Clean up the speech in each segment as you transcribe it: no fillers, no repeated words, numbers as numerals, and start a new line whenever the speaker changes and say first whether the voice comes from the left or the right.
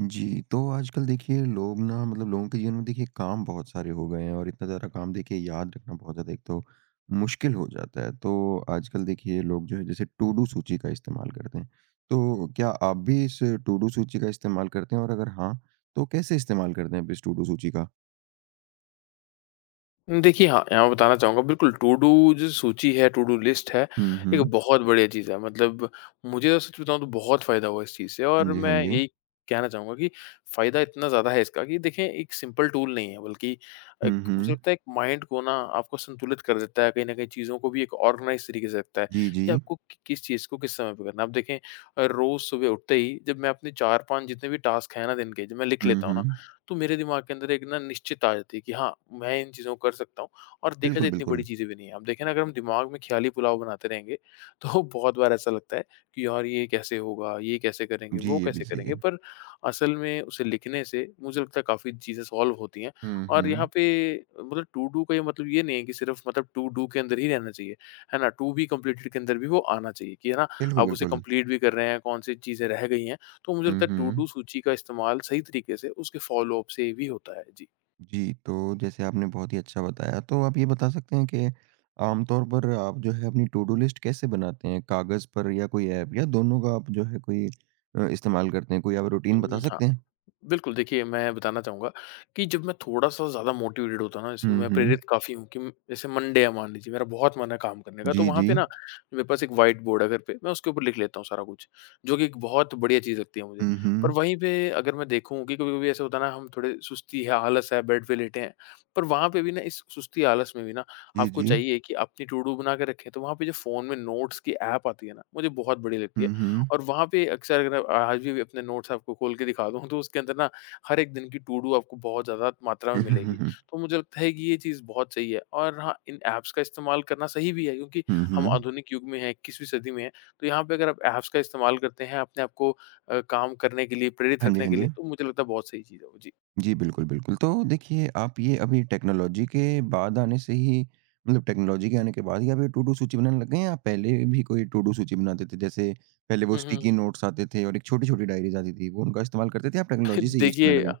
right: जी, तो आजकल देखिए लोग ना मतलब लोगों के जीवन में देखिए काम बहुत सारे हो गए हैं और इतना ज़्यादा काम देखिए याद रखना बहुत ज़्यादा एक तो मुश्किल हो जाता है। तो आजकल देखिए लोग जो है जैसे टू डू सूची का इस्तेमाल करते हैं। तो क्या आप भी इस टू डू सूची का इस्तेमाल करते हैं और अगर हाँ, तो कैसे इस्तेमाल करते हैं आप इस टू डू सूची का?
left: देखिए, हाँ, यहाँ मैं बताना चाहूँगा बिल्कुल टू डू जो सूची है, टू डू लिस्ट है,
right: हुँ,
left: एक
right: हुँ।
left: बहुत बढ़िया चीज़ है। मतलब मुझे तो सच बताऊँ तो बहुत फ़ायदा हुआ इस चीज़ से
right: हाँ
left: और
right: जी, हाँ
left: मैं
right: जी।
left: यही कहना चाहूँगा कि फ़ायदा इतना ज़्यादा है इसका कि देखिए एक सिंपल टूल नहीं है बल्कि एक
right: हुँ,
left: मुझे
right: हुँ।
left: लगता है एक माइंड को ना आपको संतुलित कर देता है, कहीं न कहीं चीज़ों को भी एक ऑर्गनाइज़ तरीके से रखता है
right: जी, जी।
left: कि आपको कि किस चीज़ को किस समय पे करना है। आप देखें रोज़ सुबह उठते ही जब मैं अपने 4-5 जितने भी टास्क हैं ना दिन के, जब मैं लिख
right: हुँ,
left: लेता हूँ
right: हुँ।
left: ना तो मेरे दिमाग के अंदर एक ना निश्चित आ जाती है कि हाँ, मैं इन चीज़ों को कर सकता हूँ और देखा
right: बिल्कुल,
left: जाए इतनी बड़ी
right: बिल्कुल।
left: चीज़ें भी नहीं है। आप देखें ना अगर हम दिमाग में ख़्याली पुलाव बनाते रहेंगे, तो बहुत बार ऐसा लगता है कि यार ये कैसे होगा, ये कैसे करेंगे,
right: जी,
left: वो
right: ये भी
left: कैसे
right: सही
left: करेंगे,
right: है।
left: पर असल में उसे लिखने से मुझे लगता है काफ़ी चीज़ें सॉल्व होती हैं।
right: हुँ,
left: और यहाँ
right: हुँ।
left: पे मतलब टू डू का ये मतलब ये नहीं है कि सिर्फ़ मतलब टू डू के अंदर ही रहना चाहिए, है ना? टू बी कंप्लीटेड के अंदर भी वो आना चाहिए कि है ना,
right: बिल्कुल,
left: आप उसे
right: बिल्कुल।
left: कंप्लीट भी कर रहे हैं, कौन-सी चीज़ें रह गई हैं। तो मुझे
right: हुँ,
left: लगता है टू डू
right: हुँ।
left: सूची का इस्तेमाल सही तरीके से उसके फॉलो अप से भी होता है। जी।
right: जी, तो जैसे आपने बहुत ही अच्छा बताया, तो आप ये बता सकते हैं कि आमतौर पर आप जो है अपनी टू डू लिस्ट कैसे बनाते हैं? कागज़ पर या कोई ऐप या दोनों का आप जो है कोई इस्तेमाल करते हैं? कोई आप रूटीन बता
left: हुँ, हाँ।
right: सकते हैं?
left: बिल्कुल, देखिए मैं बताना चाहूँगा कि जब मैं थोड़ा-सा ज़्यादा मोटिवेटेड होता हूँ ना, जैसे
right: हुँ,
left: मैं
right: हुँ।
left: प्रेरित काफ़ी हूँ कि जैसे मंडे है मान लीजिए, मेरा बहुत मन है काम करने का, तो
right: जी,
left: वहाँ
right: जी।
left: पे ना मेरे पास एक व्हाइट बोर्ड है घर पे, मैं उसके ऊपर लिख लेता हूँ सारा कुछ, जो कि एक बहुत बढ़िया चीज़ लगती है मुझे।
right: हुँ,
left: पर
right: हुँ।
left: वहीं पे अगर मैं देखूँ कि कभी-कभी ऐसा होता है ना, हम थोड़े सुस्ती है, आलस है, बेड पे लेटे हैं, पर वहाँ पे भी ना इस सुस्ती आलस में भी ना
right: जी,
left: आपको
right: जी।
left: चाहिए कि अपनी टू डू बना के रखें, तो वहाँ पे जो फ़ोन में नोट्स की ऐप आती है ना, मुझे बहुत बढ़िया लगती है।
right: हुँ, हुँ।
left: और वहाँ पे अक्सर अगर आप आज भी अपने नोट्स आपको खोल के दिखा दूँ तो उसके अंदर ना हर एक दिन की टू डू आपको बहुत ज़्यादा मात्रा में
right: हुँ, हुँ,
left: मिलेगी।
right: हुँ, हुँ।
left: तो मुझे लगता है कि ये चीज़ बहुत सही है और हाँ, इन ऐप्स का इस्तेमाल करना सही भी है क्योंकि
right: हुँ,
left: हम
right: हुँ।
left: आधुनिक युग में हैं, 21वीं सदी में हैं। तो यहाँ पे अगर आप ऐप्स का इस्तेमाल करते हैं अपने आप को काम करने के लिए, प्रेरित
right: हाँ जी,
left: रखने
right: हाँ
left: के लिए
right: जी।
left: तो मुझे लगता है बहुत सही चीज़ है वो। जी।
right: जी, बिल्कुल, बिल्कुल। तो देखिए, आप ये अभी टेक्नोलॉजी के बाद आने से ही मतलब टेक्नोलॉजी के आने के बाद ही आप ये टू-डू सूची बनाने लग गए हैं या पहले भी कोई टू-डू सूची बनाते थे? जैसे पहले वो
left: हुँ, हुँ।
right: स्टिकी नोट्स आते थे और एक छोटी-छोटी डायरीज़ आती थी, वो उनका इस्तेमाल करते थे या आप टेक्नोलॉजी से यूज़ करने
left: देखिए
right: लगे?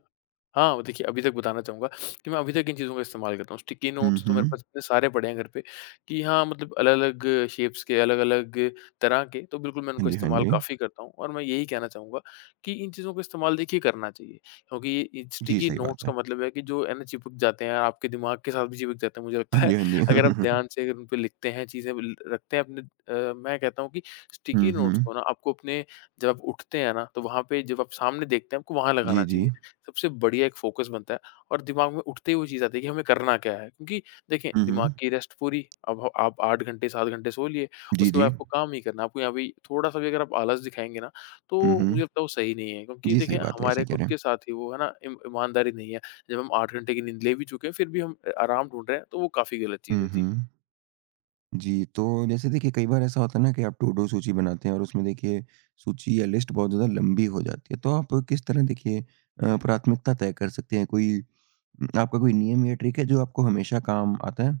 left: हाँ, वो देखिए अभी तक बताना चाहूँगा कि मैं अभी तक इन चीज़ों का इस्तेमाल करता हूँ। स्टिकी
right: हुँ,
left: नोट्स तो मेरे
right: हुँ।
left: पास इतने सारे पड़े हैं घर पे कि हाँ, मतलब अलग-अलग शेप्स के, अलग-अलग तरह के, तो बिल्कुल मैं
right: हाँ
left: उनको
right: जी, हाँ
left: इस्तेमाल
right: जी।
left: काफ़ी करता हूँ और मैं यही कहना चाहूँगा कि इन चीज़ों का इस्तेमाल देखिए करना चाहिए क्योंकि ये
right: जी,
left: स्टिकी
right: सही
left: नोट्स
right: बात
left: का
right: है।
left: मतलब है कि जो है ना चिपक जाते हैं, आपके दिमाग के साथ भी चिपक जाते हैं, मुझे
right: हाँ
left: लगता
right: जी,
left: है।
right: हाँ
left: अगर आप
right: जी।
left: ध्यान से अगर उन पे लिखते हैं, चीज़ें ल रखते हैं अपने मैं कहता हूँ कि स्टिकी
right: हुँ,
left: नोट्स
right: हुँ।
left: को ना आपको अपने जब आप उठते हैं ना, तो वहाँ पे जब आप सामने देखते हैं, आपको वहाँ लगाना
right: जी, जी।
left: चाहिए। सबसे बढ़िया एक फ़ोकस बनता है और दिमाग में उठते ही वो चीज़ आती है कि हमें करना क्या है? क्योंकि देखें
right: हुँ,
left: दिमाग
right: हुँ।
left: की रेस्ट पूरी, अब ह आप 8 घंटे 7 घंटे सो लिए,
right: जी,
left: उसके बाद
right: जी।
left: आपको काम नहीं करना, है। आपको यहाँ पे थोड़ा-सा भी अगर आप आलस दिखाएँगे ना,
right: हुँ,
left: तो मुझे
right: हुँ।
left: लगता है वो सही नहीं है। क्योंकि
right: जी,
left: देखें
right: सही बात है,
left: हमारे
right: सही कह
left: खुद
right: रहे
left: के
right: हैं।
left: साथ ही वो है ना ईम ईमानदारी नहीं है। जब हम 8 घंटे की नींद ले भी चुके हैं, फिर भी हम आराम ढूँढ रहे हैं, तो वो काफ़ी गलत चीज़
right: हुँ,
left: है। जी।
right: हुँ। जी, तो जैसे देखिए कई बार ऐसा होता है ना कि आप टू डू सूची बनाते हैं और उसमें देखिए सूची या लिस्ट बहुत ज़्यादा लंबी हो जाती है। तो आप किस तरह देखिए प्राथमिकता तय कर सकते हैं? कोई आपका कोई नियम या ट्रिक है जो आपको हमेशा काम आता है?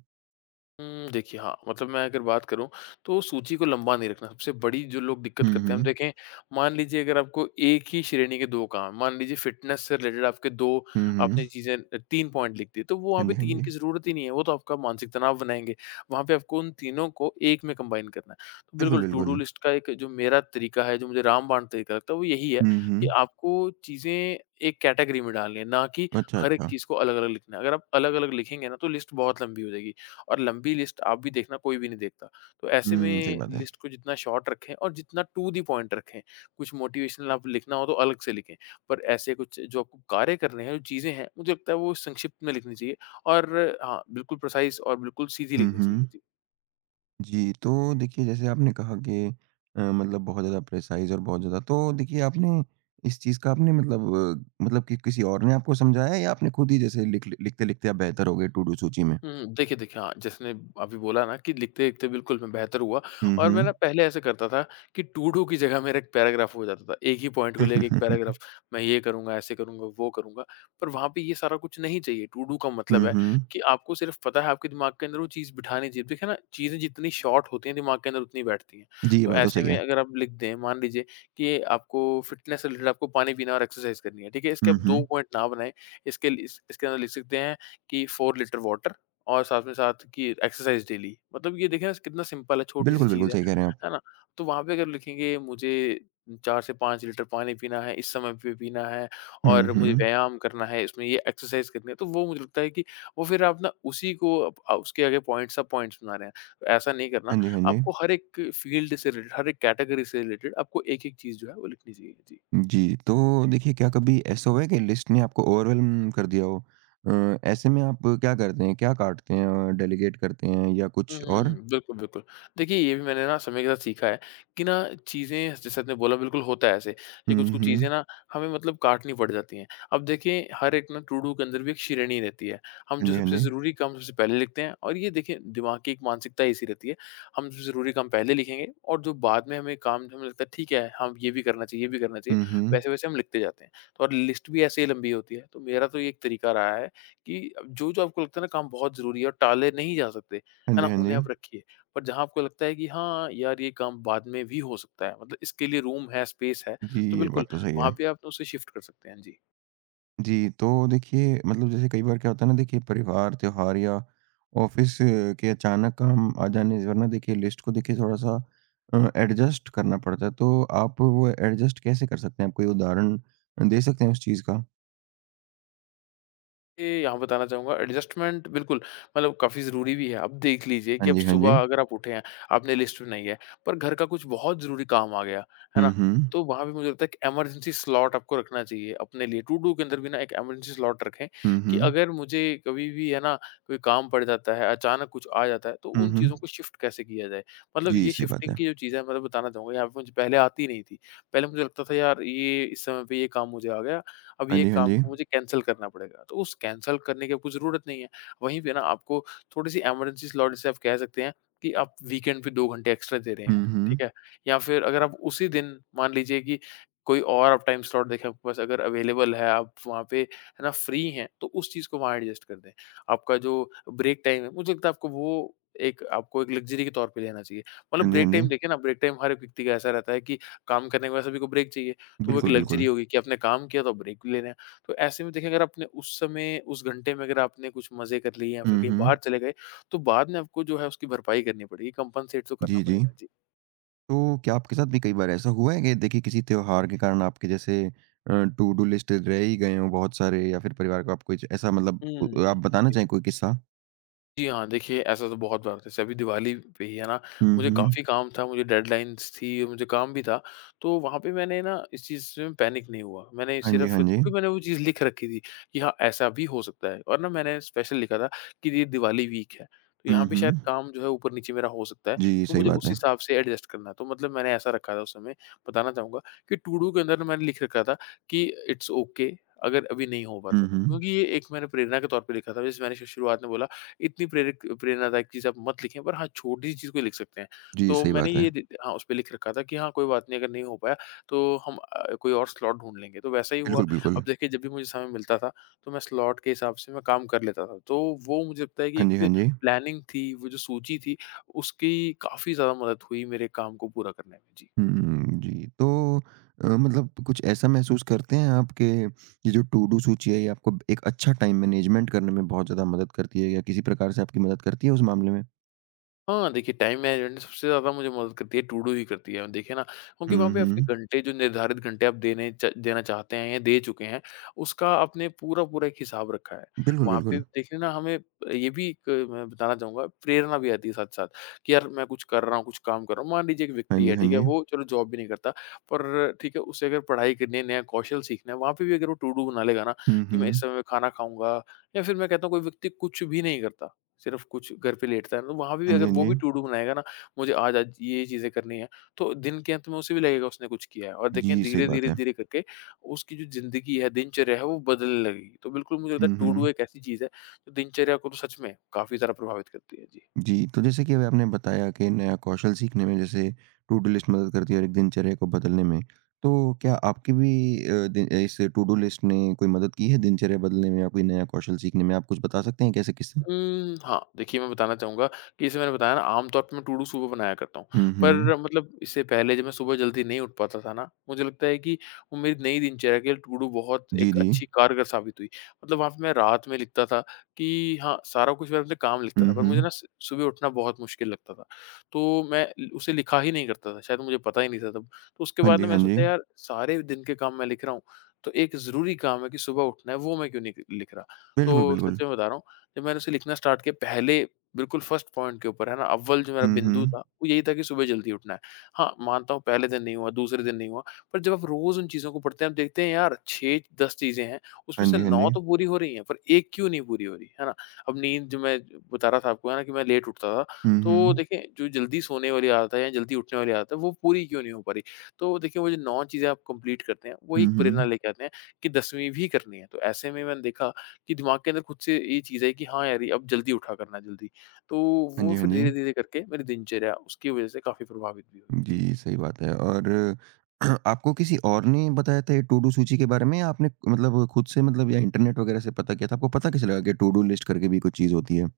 left: देखिए हाँ, मतलब मैं अगर बात करूँ तो सूची को लंबा नहीं रखना, सबसे बड़ी जो लोग दिक्कत
right: हुँ,
left: करते हैं, हम
right: हुँ।
left: देखें मान लीजिए अगर आपको एक ही श्रेणी के 2 काम, मान लीजिए फ़िटनेस से रिलेटेड आपके 2
right: हुँ, हुँ।
left: आपने चीज़ें 3 पॉइंट लिख दिए, तो वो वहाँ
right: हाँ
left: पे
right: जी, हाँ
left: 3
right: जी।
left: की ज़रूरत ही नहीं है, वो तो आपका मानसिक तनाव बनाएँगे। वहाँ पे आपको उन तीनों को एक में कंबाइन करना है। तो
right: बिल्कुल,
left: बिल्कुल टू डू
right: बिल्कुल।
left: लिस्ट का एक जो मेरा तरीका है, जो मुझे रामबाण तरीका लगता है, वो यही है
right: हुँ,
left: कि
right: हुँ।
left: आपको चीज़ें एक कैटेगरी में डालनी है, ना कि
right: अच्छा,
left: हर एक
right: अच्छा।
left: चीज़ को अलग-अलग लिखना है। अगर आप अलग-अलग लिखेंगे ना, तो लिस्ट बहुत लंबी हो जाएगी। और लंबी लिस्ट आप भी देखना कोई भी नहीं देखता। तो ऐसे
right: हुँ, सही
left: में
right: बात है।
left: लिस्ट को जितना शॉर्ट रखें और जितना टू द पॉइंट रखें। कुछ मोटिवेशनल आप लिखना हो तो अलग से लिखें। पर ऐसे कुछ जो आपको कार्य करने हैं, जो चीज़ें हैं, मुझे लगता है वो संक्षिप्त में लिखनी चाहिए और हाँ, बिल्कुल प्रिसाइज़ और बिल्कुल सीधी
right: हुँ,
left: लिखनी चाहिए।
right: हुँ।
left: जी।
right: जी, तो देखिए जैसे आपने कहा कि मतलब बहुत ज़्यादा प्रिसाइज़ और बहुत ज़्यादा तो देखिए आपने इस चीज़ का आपने मतलब मतलब कि किसी और ने आपको समझाया या आपने खुद ही जैसे लिखते-लिखते आप बेहतर हो गए टू-डू सूची में?
left: देखिए हाँ, जैसे मैंने अभी बोला ना कि लिखते-लिखते बिल्कुल मैं बेहतर हुआ
right: हुँ,
left: और मैं ना
right: हुँ।
left: पहले ऐसा करता था कि टू डू की जगह मेरा एक पैराग्राफ हो जाता था। एक ही पॉइंट को
right: हुँ,
left: लेके एक
right: हुँ।
left: पैराग्राफ, मैं ये करूँगा, ऐसे करूँगा, वो करूँगा। पर वहाँ पे ये सारा कुछ नहीं चाहिए। टू डू का मतलब है कि आपको सिर्फ़ पता है आपके दिमाग के अंदर वो चीज़ बिठानी चाहिए। देखिए ना, चीज़ें जितनी शॉर्ट होती हैं दिमाग के अंदर उतनी बैठती हैं।
right: जी, ये
left: तो
right: बात तो
left: ऐसे
right: सही
left: में
right: है।
left: अगर आप लिख दें, मान लीजिए कि आपको फ़िटनेस से रिलेटेड आपको पानी पीना और एक्सरसाइज़ करनी है, ठीक है? इसके आप
right: हुँ,
left: 2
right: हुँ।
left: पॉइंट ना बनाएँ, इसके लिए इस इसके अंदर लिख सकते हैं कि 4 लीटर वाटर और साथ में साथ कि एक्सरसाइज डेली मतलब ये देखें ना कितना सिंपल है, छोटी सी
right: बिल्कुल,
left: चीज़
right: बिल्कुल सही कह रहे हैं आप।
left: है ना? तो वहाँ पे अगर लिखेंगे मुझे 4 से 5 लीटर पानी पीना है, इस समय पे पीना है
right: हुँ,
left: और मुझे
right: हुँ।
left: व्यायाम करना है, इसमें ये एक्सरसाइज करनी है, तो वो मुझे लगता है कि वो फिर आप ना उसी को उसके आगे पॉइंट सब पॉइंट्स बना रहे हैं। तो ऐसा नहीं करना,
right: हाँ जी, हाँ जी।
left: आपको हर एक फील्ड से रिलेटेड, हर एक कैटेगरी से रिलेटेड आपको एक-एक चीज़ जो है वो लिखनी चाहिए। जी।
right: जी, तो देखिए क्या कभी ऐसा हुआ है कि लिस्ट ने आपको ओवरवेल्म कर दिया हो? ऐसे में आप क्या करते हैं? क्या काटते हैं? डेलीगेट करते हैं या
left: हुँ,
right: कुछ
left: हुँ,
right: और?
left: हुँ। बिल्कुल, बिल्कुल। देखिए, ये भी मैंने ना समय के साथ सीखा है कि ना चीज़ें जैसे आपने बोला बिल्कुल होता है ऐसे कि
right: हुँ,
left: कुछ-कुछ चीज़ें
right: हुँ।
left: ना हमें मतलब काटनी पड़ जाती हैं। अब देखिए हर एक ना टू-डू के अंदर भी एक श्रेणी रहती है। हम
right: हाँ
left: जो
right: जी, हाँ
left: सबसे
right: जी।
left: ज़रूरी काम सबसे पहले लिखते हैं और ये देखिए दिमाग की एक मानसिकता ऐसी रहती है। हम सबसे ज़रूरी काम पहले लिखेंगे और जो बाद में हमें काम हमें लगता है ठीक है, हम ये भी करना चाहिए, ये भी करना चाहिए,
right: हुँ, हुँ।
left: वैसे-वैसे हम लिखते जाते हैं। तो और लिस्ट भी ऐसे ही लंबी होती है। तो मेरा तो ये एक तरीका रहा है कि जो-जो आपको लगता है ना काम बहुत ज़रूरी है और टाले नहीं जा सकते
right: हाँ
left: है
right: जी,
left: ना?
right: हाँ
left: उन्हें
right: जी।
left: आप रखिए। पर जहाँ आपको लगता है कि हाँ, यार ये काम बाद में भी हो सकता है, मतलब इसके लिए रूम है, स्पेस है,
right: जी,
left: तो
right: ये
left: बिल्कुल
right: बात तो सही
left: वहाँ
right: है।
left: पे आप उसे शिफ्ट कर सकते हैं। जी।
right: जी, तो देखिए मतलब जैसे कई बार क्या होता है ना देखिए परिवार, त्योहार या ऑफ़िस के अचानक काम आ जाने से वरना देखिए लिस्ट को देखिए थोड़ा-सा एडजस्ट करना पड़ता है। तो आप वो एडजस्ट कैसे कर सकते हैं? आप कोई उदाहरण दे सकते हैं उस चीज़ का?
left: ये यहाँ बताना चाहूँगा एडजस्टमेंट बिल्कुल मतलब काफ़ी ज़रूरी भी है। अब देख लीजिए कि
right: हाँ
left: अब
right: जी, हाँ जी।
left: सुबह अगर आप उठे हैं, आपने लिस्ट में नहीं है, पर घर का कुछ बहुत ज़रूरी काम आ गया, है
right: हुँ,
left: ना?
right: हुँ।
left: तो वहाँ पे मुझे लगता है कि इमरजेंसी स्लॉट आपको रखना चाहिए अपने लिए। टू डू के अंदर भी ना एक इमरजेंसी स्लॉट रखें
right: हुँ,
left: कि
right: हुँ।
left: अगर मुझे कभी भी है ना कोई काम पड़ जाता है, अचानक कुछ आ जाता है, तो
right: हुँ,
left: उन
right: हुँ।
left: चीज़ों को शिफ्ट कैसे किया जाए। मतलब
right: जी,
left: ये
right: सही बात
left: शिफ्टिंग
right: है।
left: की जो चीज़ें हैं, मतलब बताना चाहूँगा यहाँ पे मुझे पहले आती नहीं थी। पहले मुझे लगता था यार ये इस समय पे ये काम मुझे आ गया अब
right: हाँ
left: ये
right: जी, हाँ
left: काम
right: जी।
left: को मुझे कैंसल करना पड़ेगा। तो उस कैंसल करने की आपको ज़रूरत नहीं है। वहीं पे ना आपको थोड़ी-सी इमरजेंसी स्लॉट जिसे आप कह सकते हैं कि आप वीकेंड पे 2 घंटे एक्स्ट्रा दे रहे हैं,
right: हुँ, हुँ।
left: ठीक है? या फिर अगर आप उसी दिन मान लीजिए कि कोई और आप टाइम स्लॉट देखें आपके पास अगर अवेलेबल है, आप वहाँ पे है ना फ्री हैं, तो उस चीज़ को वहाँ एडजस्ट कर दें। आपका जो ब्रेक टाइम है, मुझे लगता है आपको वो एक लग्ज़री के तौर पे लेना चाहिए। मतलब
right: हाँ जी,
left: ब्रेक
right: हाँ जी।
left: टाइम देखिए ना, ब्रेक टाइम हर एक व्यक्ति का ऐसा रहता है कि काम करने के बाद सभी को ब्रेक चाहिए। तो वो एक
right: बिल्कुल,
left: लग्ज़री
right: बिल्कुल।
left: होगी कि आपने काम किया तो ब्रेक भी ले रहे हैं। तो ऐसे में देखिए अगर आपने उस समय उस घंटे में अगर आपने कुछ मज़े कर लिए या फिर
right: हुँ,
left: कहीं बाहर
right: हुँ।
left: चले गए, तो बाद में आपको जो है उसकी भरपाई करनी पड़ेगी, कंपनसेट तो करना
right: जी, जी।
left: पड़ेगा। जी।
right: तो क्या आपके साथ भी कई बार ऐसा हुआ है कि देखिए किसी त्योहार के कारण आपके जैसे टू डू लिस्ट रह ही गए हो बहुत सारे या फिर परिवार को आप कोई ऐसा मतलब
left: हुँ,
right: आप बताना
left: जी।
right: चाहें कोई किस्सा?
left: जी हाँ, देखिए ऐसा तो बहुत बार होता है। जैसे अभी दिवाली पे ही है ना,
right: हुँ,
left: मुझे
right: हुँ।
left: काफ़ी काम था, मुझे डेडलाइन्स थी, मुझे काम भी था। तो वहाँ पे मैंने ना इस चीज़ में पैनिक नहीं हुआ। मैंने
right: हाँ जी,
left: सिर्फ़
right: हाँ जी।
left: क्योंकि मैंने वो चीज़ लिख रखी थी कि हाँ, ऐसा भी हो सकता है और ना मैंने स्पेशल लिखा था कि ये दिवाली वीक है, तो
right: हुँ,
left: यहाँ पे शायद
right: हुँ।
left: काम जो है ऊपर-नीचे मेरा हो सकता है,
right: जी,
left: तो
right: सही
left: मुझे
right: बात
left: उस
right: है।
left: हिसाब से एडजस्ट करना है। तो मतलब मैंने ऐसा रखा था उस समय, बताना चाहूँगा कि टू डू के अंदर ना मैंने लिख रखा था कि इट्स ओके अगर अभी नहीं हो पाता
right: हुँ,
left: तो।
right: हुँ।
left: क्योंकि ये एक मैंने प्रेरणा के तौर पे लिखा था, जैसे मैंने शुरुआत में बोला इतनी प्रेरक प्रेरणादायक चीज़ आप मत लिखें, पर हाँ, छोटी-सी चीज़ को लिख सकते हैं।
right: जी,
left: तो
right: सही
left: मैंने
right: बात है।
left: ये दि हाँ, उसपे लिख रखा था कि हाँ, कोई बात नहीं अगर नहीं हो पाया तो हम कोई और स्लॉट ढूँढ लेंगे। तो वैसा ही हुआ।
right: बिल्कुल, बिल्कुल।
left: अब देखिए जब भी मुझे समय मिलता था, तो मैं स्लॉट के हिसाब से मैं काम कर लेता था। तो वो मुझे लगता है कि
right: हाँ जी, हाँ
left: एक
right: जी।
left: प्लानिंग थी, वो जो सूची थी, उसकी काफ़ी ज़्यादा मदद हुई मेरे काम को पूरा करने में। जी।
right: हम्म, जी। तो मतलब कुछ ऐसा महसूस करते हैं आपके ये जो टू डू सूची है ये आपको एक अच्छा टाइम मैनेजमेंट करने में बहुत ज़्यादा मदद करती है या किसी प्रकार से आपकी मदद करती है उस मामले में?
left: हाँ, देखिए टाइम मैनेजमेंट सबसे ज़्यादा मुझे मदद करती है टू डू ही करती है। देखिए ना क्योंकि वहाँ
right: हम्म,
left: पे आपके
right: हम्म।
left: घंटे जो निर्धारित घंटे आप देने च देना चाहते हैं या दे चुके हैं, उसका आपने पूरा-पूरा एक हिसाब रखा है।
right: बिल्कुल,
left: वहाँ पे
right: बिल्कुल।
left: देखिए ना हमें ये भी एक मैं बताना चाहूँगा प्रेरणा भी आती है साथ-साथ कि यार मैं कुछ कर रहा हूँ, कुछ काम कर रहा हूँ। मान लीजिए एक
right: हाँ
left: व्यक्ति
right: जी,
left: है,
right: हाँ
left: ठीक है?
right: जी।
left: वो चलो जॉब भी नहीं करता पर ठीक है उसे अगर पढ़ाई करनी है, नया कौशल सीखना है, वहाँ पे भी अगर वो टू डू बना लेगा ना
right: हुँ,
left: कि मैं इस
right: हुँ।
left: समय में खाना खाऊँगा या फिर मैं कहता हूँ कोई व्यक्ति कुछ भी नहीं करता, सिर्फ़ कुछ घर पे लेटता है ना, तो वहाँ पे भी
right: हाँ जी,
left: अगर
right: हाँ
left: वो भी
right: जी।
left: टू डू बनाएगा ना, मुझे आज आज ये चीज़ें करनी है, तो दिन के अंत में उसे भी लगेगा उसने कुछ किया है और देखें
right: जी, सही बात है।
left: धीरे-धीरे-धीरे करके उसकी जो ज़िंदगी है, दिनचर्या है वो बदलने लगेगी। तो बिल्कुल मुझे लगता है
right: हुँ,
left: टू डू
right: हुँ।
left: एक ऐसी चीज़ है, जो दिनचर्या को तो सच में काफ़ी ज़्यादा प्रभावित करती है। जी।
right: जी, तो जैसे कि अभी आपने बताया कि नया कौशल सीखने में जैसे टू डू लिस्ट मदद करती है और एक दिनचर्या को बदलने में। तो क्या आपकी भी अ, दि इस टू डू लिस्ट ने कोई मदद की है दिनचर्या बदलने में या कोई नया कौशल सीखने में? आप कुछ बता सकते हैं एक ऐसे किस्सा?
left: हाँ, देखिए मैं बताना चाहूँगा कि जैसे मैंने बताया ना आम तौर पे मैं टू डू सुबह बनाया करता हूँ।
right: हुँ,
left: पर
right: हुँ।
left: मतलब इससे पहले जब मैं सुबह जल्दी नहीं उठ पाता था ना, मुझे लगता है कि वो मेरी नई दिनचर्या के लिए टू डू बहुत
right: जी,
left: एक
right: जी।
left: अच्छी कारगर साबित हुई। मतलब वहाँ पे मैं रात में लिखता था कि हाँ, सारा कुछ मैं अपने काम लिखता था
right: हुँ,
left: पर मुझे ना
right: हुँ।
left: स सुबह उठना बहुत मुश्किल लगता था। तो मैं ल उसे लिखा ही नहीं करता था, शायद मुझे पता ही नहीं था तब। तो उसके
right: हाँ
left: बाद
right: जी,
left: ना मैं
right: हाँ जी।
left: सोचा यार सारे दिन के काम मैं लिख रहा हूँ, तो एक ज़रूरी काम है कि सुबह उठना है वो मैं क्यों नहीं क लिख रहा।
right: बिल्कुल,
left: तो
right: बिल्कुल।
left: सच में बता रहा हूँ जब मैंने उसे लिखना स्टार्ट किया पहले बिल्कुल फर्स्ट पॉइंट के ऊपर है ना, अव्वल जो मेरा
right: हुँ,
left: बिंदु था,
right: हुँ।
left: वो यही था कि सुबह जल्दी उठना है। हाँ, मानता हूँ पहले दिन नहीं हुआ, दूसरे दिन नहीं हुआ, पर जब आप रोज़ उन चीज़ों को पढ़ते हैं, आप देखते हैं यार 6-10 चीज़ें हैं, उसमें
right: हाँ
left: से
right: जी, हाँ
left: 9
right: जी।
left: तो पूरी हो रही हैं, पर 1 क्यों नहीं पूरी हो रही, है ना? अब नींद जो मैं बता रहा था आपको है ना कि मैं लेट उठता था,
right: हुँ,
left: तो
right: हुँ।
left: देखिए जो जल्दी सोने वाली आदत है या जल्दी उठने वाली आदत है, वो पूरी क्यों नहीं हो पा रही? तो देखिए वो जो 9 चीज़ें आप कंप्लीट करते हैं, वो
right: हुँ,
left: एक प्रेरणा
right: हुँ।
left: लेके आते हैं कि 10वीं भी करनी है। तो ऐसे में मैंने देखा कि दिमाग के अंदर खुद से ये चीज़ आई कि हाँ यार, ये अब जल्दी उठा करना है जल्दी। तो
right: हाँ
left: वो
right: जी, हाँ
left: फिर
right: जी।
left: धीरे-धीरे करके मेरी दिनचर्या उसकी वज़ह से काफ़ी प्रभावित भी हुई। जी।
right: जी, सही बात है। और आपको किसी और ने बताया था ये टू डू सूची के बारे में या आपने मतलब खुद से मतलब या इंटरनेट वगैरह से पता किया था? आपको पता कैसे लगा कि टू डू लिस्ट करके भी कोई चीज़ होती है?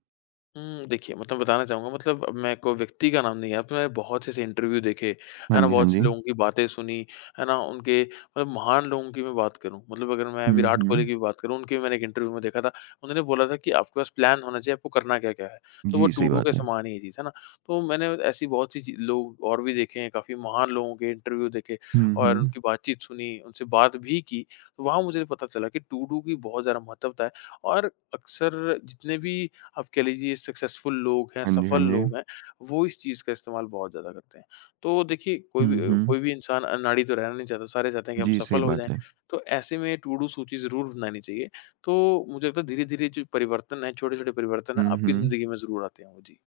left: हुँ, देखिए मतलब बताना चाहूँगा मतलब मैं कोई व्यक्ति का नाम नहीं है, आपने बहुत से ऐसे इंटरव्यू देखे,
right: हाँ
left: है ना?
right: जी, हाँ
left: बहुत से
right: जी।
left: लोगों की बातें सुनी, है ना? उनके मतलब महान लोगों की मैं बात करूँ, मतलब अगर मैं
right: हुँ,
left: विराट कोहली
right: हुँ।
left: की भी बात करूँ, उनके भी मैंने एक इंटरव्यू में देखा था, उन्होंने बोला था कि आपके पास प्लान होना चाहिए, आपको करना क्या-क्या है। तो वो
right: जी,
left: टू
right: सही
left: डू के
right: बात है।
left: समान ही है चीज़, है ना? तो मैंने ऐसी बहुत सी ची लोग और भी देखे हैं, काफ़ी महान लोगों के इंटरव्यू देखे
right: हुँ,
left: और
right: हुँ।
left: उनकी बातचीत सुनी, उनसे बात भी की, तो वहाँ मुझे पता चला कि टू डू की बहुत ज़्यादा महत्वता है और अक्सर जितने भी आप कह लीजिए सक्सेसफुल लोग हैं,
right: हाँ जी, हाँ
left: सफल
right: जी।
left: लोग हैं, वो इस चीज़ का इस्तेमाल बहुत ज़्यादा करते हैं। तो देखिए
right: हुँ, हुँ।
left: कोई भी इंसान अनाड़ी तो रहना नहीं चाहता, सारे चाहते हैं कि हम
right: जी, सही
left: सफल हो जाएँ,
right: बात है।
left: तो ऐसे में टू डू सूची ज़रूर बनानी चाहिए। तो मुझे लगता है धीरे-धीरे जो परिवर्तन है, छोटे-छोटे परिवर्तन हैं,
right: हुँ,
left: आपकी
right: हुँ।
left: ज़िंदगी में ज़रूर आते हैं वो। जी।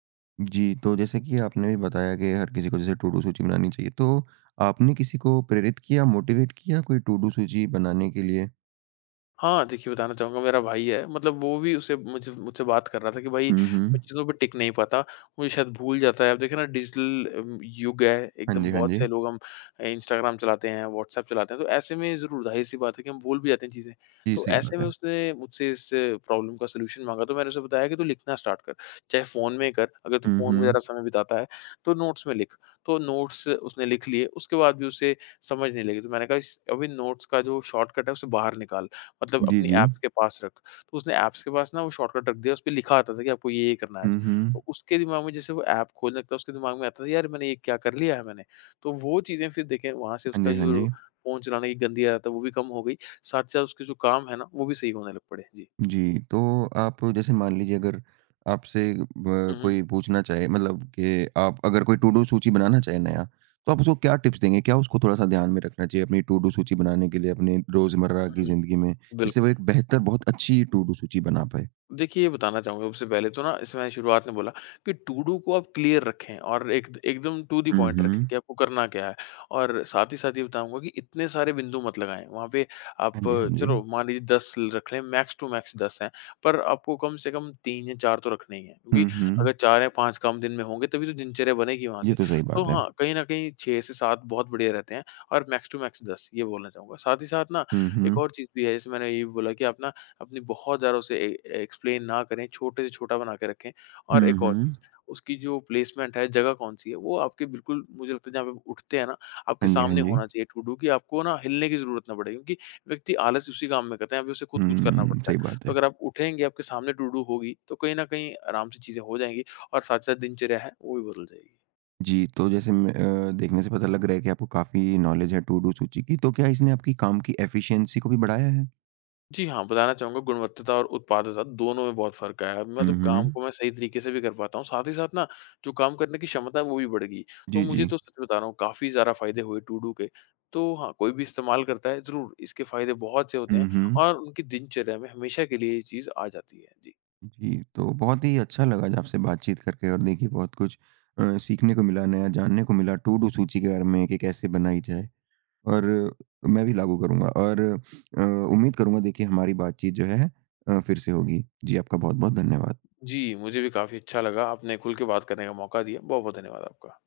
right: जी, तो जैसे कि आपने भी बताया कि हर किसी को जैसे टू डू सूची बनानी चाहिए, तो आपने किसी को प्रेरित किया, मोटिवेट किया कोई टू डू सूची बनाने के लिए?
left: हाँ, देखिए बताना चाहूँगा मेरा भाई है, मतलब वो भी उसे मुझे मुझसे बात कर रहा था कि भाई
right: हुँ,
left: मैं
right: हुँ।
left: चीज़ों पे टिक नहीं पाता, मुझे शायद भूल जाता है। अब देखिए ना डिजिटल युग है
right: हाँ
left: एकदम
right: जी, हाँ
left: बहुत
right: जी।
left: से लोग हम इंस्टाग्राम चलाते हैं, व्हाट्सएप चलाते हैं, तो ऐसे में ज़रूर ज़ाहिर-सी बात है कि हम भूल भी जाते हैं चीज़ें।
right: जी,
left: तो
right: सही
left: ऐसे
right: बात
left: में
right: है।
left: उसने मुझसे इस प्रॉब्लम का सॉल्यूशन माँगा तो मैंने उसे बताया कि तू लिखना स्टार्ट कर, चाहे फ़ोन में कर, अगर तू
right: हुँ,
left: फ़ोन में ज़रा
right: हुँ।
left: समय बिताता है, तो नोट्स में लिख। तो नोट्स उसने लिख लिए, उसके बाद भी उसे समझ नहीं लगी तो मैंने कहा इस अभी नोट्स का जो शॉर्टकट है उसे बाहर निकाल। मतलब
right: जी,
left: अपनी
right: जी।
left: ऐप्स के पास रख। तो उसने ऐप्स के पास ना वो शॉर्टकट रख दिया, उसपे लिखा आता था कि आपको ये-ये करना है आज।
right: हुँ, हुँ।
left: तो उसके दिमाग में जैसे वो ऐप खोलने लगता, उसके दिमाग में आता था यार मैंने ये क्या कर लिया है मैंने? तो वो चीज़ें फिर देखें वहाँ से
right: हाँ
left: उसका
right: जी, हाँ
left: जो
right: जी।
left: फ़ोन चलाने की गंदी आदत है वो भी कम हो गई, साथ ही साथ उसके जो काम है ना वो भी सही होने लग पड़े। जी।
right: जी, तो आप जैसे मान लीजिए अगर आपसे ब
left: हुँ, हुँ।
right: कोई पूछना चाहे मतलब कि आप अगर कोई टू डू सूची बनाना चाहे नया, तो आप उसको क्या टिप्स देंगे? क्या उसको थोड़ा-सा ध्यान में रखना चाहिए अपनी टू डू सूची बनाने के लिए अपने रोज़मर्रा
left: हुँ,
right: की
left: हुँ।
right: ज़िंदगी में, जिससे वो
left: बिल्कुल।
right: एक बेहतर बहुत अच्छी टू डू सूची बना पाए?
left: देखिए, ये बताना चाहूँगा सबसे पहले तो ना इसमें शुरुआत में बोला कि टू डू को आप क्लियर रखें और एक एकदम टू द
right: हुँ,
left: पॉइंट
right: हुँ।
left: रखें कि आपको करना क्या है। और साथ ही साथ ये बताऊँगा कि इतने सारे बिंदु मत लगाएँ। वहाँ पे आप
right: हाँ जी, हाँ जी।
left: चलो मान लीजिए 10 रख लें मैक्स टू मैक्स 10 हैं, पर आपको कम से कम 3 या 4 तो रखने ही हैं। क्योंकि
right: हुँ, हुँ।
left: अगर 4 या 5 काम दिन में होंगे तभी तो दिनचर्या बनेगी वहाँ से।
right: ये तो सही
left: तो
right: बात है।
left: हाँ, कहीं न कहीं 6 से 7 बहुत बढ़िया रहते हैं और मैक्स टू मैक्स 10 ये बोलना चाहूँगा। साथ ही साथ ना
right: हुँ,
left: एक
right: हुँ।
left: और चीज़ भी है जैसे मैंने ये भी बोला कि आप ना अपनी बहुत ज़्यादा उसे ए एक्सप्लेन ना करें, छोटे से छोटा बना के रखें। और
right: हुँ,
left: एक
right: हुँ।
left: और चीज़, उसकी जो प्लेसमेंट है, जगह कौन-सी है, वो आपके बिल्कुल मुझे लगता है जहाँ पे आप उठते हैं ना, आपके
right: हाँ जी, हाँ
left: सामने
right: जी।
left: होना चाहिए टू डू कि आपको ना हिलने की ज़रूरत ना पड़े क्योंकि व्यक्ति आलस उसी काम में करता है, अभी उसे खुद कुछ करना
right: हुँ,
left: पड़ता है।
right: सही बात
left: तो
right: है।
left: अगर आप उठेंगे, आपके सामने टू डू होगी, तो कहीं न कहीं आराम से चीज़ें हो जाएँगी और साथ-साथ दिनचर्या है, वो भी बदल जाएगी।
right: जी, तो जैसे मैं देखने से पता लग रहा है कि आपको काफ़ी नॉलेज है टू डू सूची की, तो क्या इसने आपकी काम की एफ़िशिएंसी को भी बढ़ाया है?
left: जी हाँ, बताना चाहूँगा गुणवत्ता और उत्पादकता दोनों में बहुत फ़र्क आया है।
right: हुँ,
left: मतलब काम
right: हुँ।
left: को मैं सही तरीके से भी कर पाता हूँ, साथ ही साथ ना जो काम करने की क्षमता है वो भी बढ़ गई। तो
right: जी,
left: मुझे
right: जी।
left: तो सच बता रहा हूँ काफ़ी ज़्यादा फ़ायदे हुए टूडू के। तो हाँ, कोई भी इस्तेमाल करता है ज़रूर इसके फ़ायदे बहुत से होते हैं
right: हुँ, हुँ।
left: और उनकी दिनचर्या में हमेशा के लिए ये चीज़ आ जाती है। जी।
right: जी, तो बहुत ही अच्छा लगा आज आपसे बातचीत करके और देखिए बहुत कुछ सीखने को मिला, नया जानने को मिला टू डू सूची के बारे में कि कैसे बनाई जाए और मैं भी लागू करूँगा और उम्मीद करूँगा देखिए हमारी बातचीत जो है फिर से होगी। जी, आपका बहुत-बहुत धन्यवाद।
left: जी, मुझे भी काफ़ी अच्छा लगा। आपने खुल के बात करने का मौका दिया। बहुत-बहुत धन्यवाद आपका।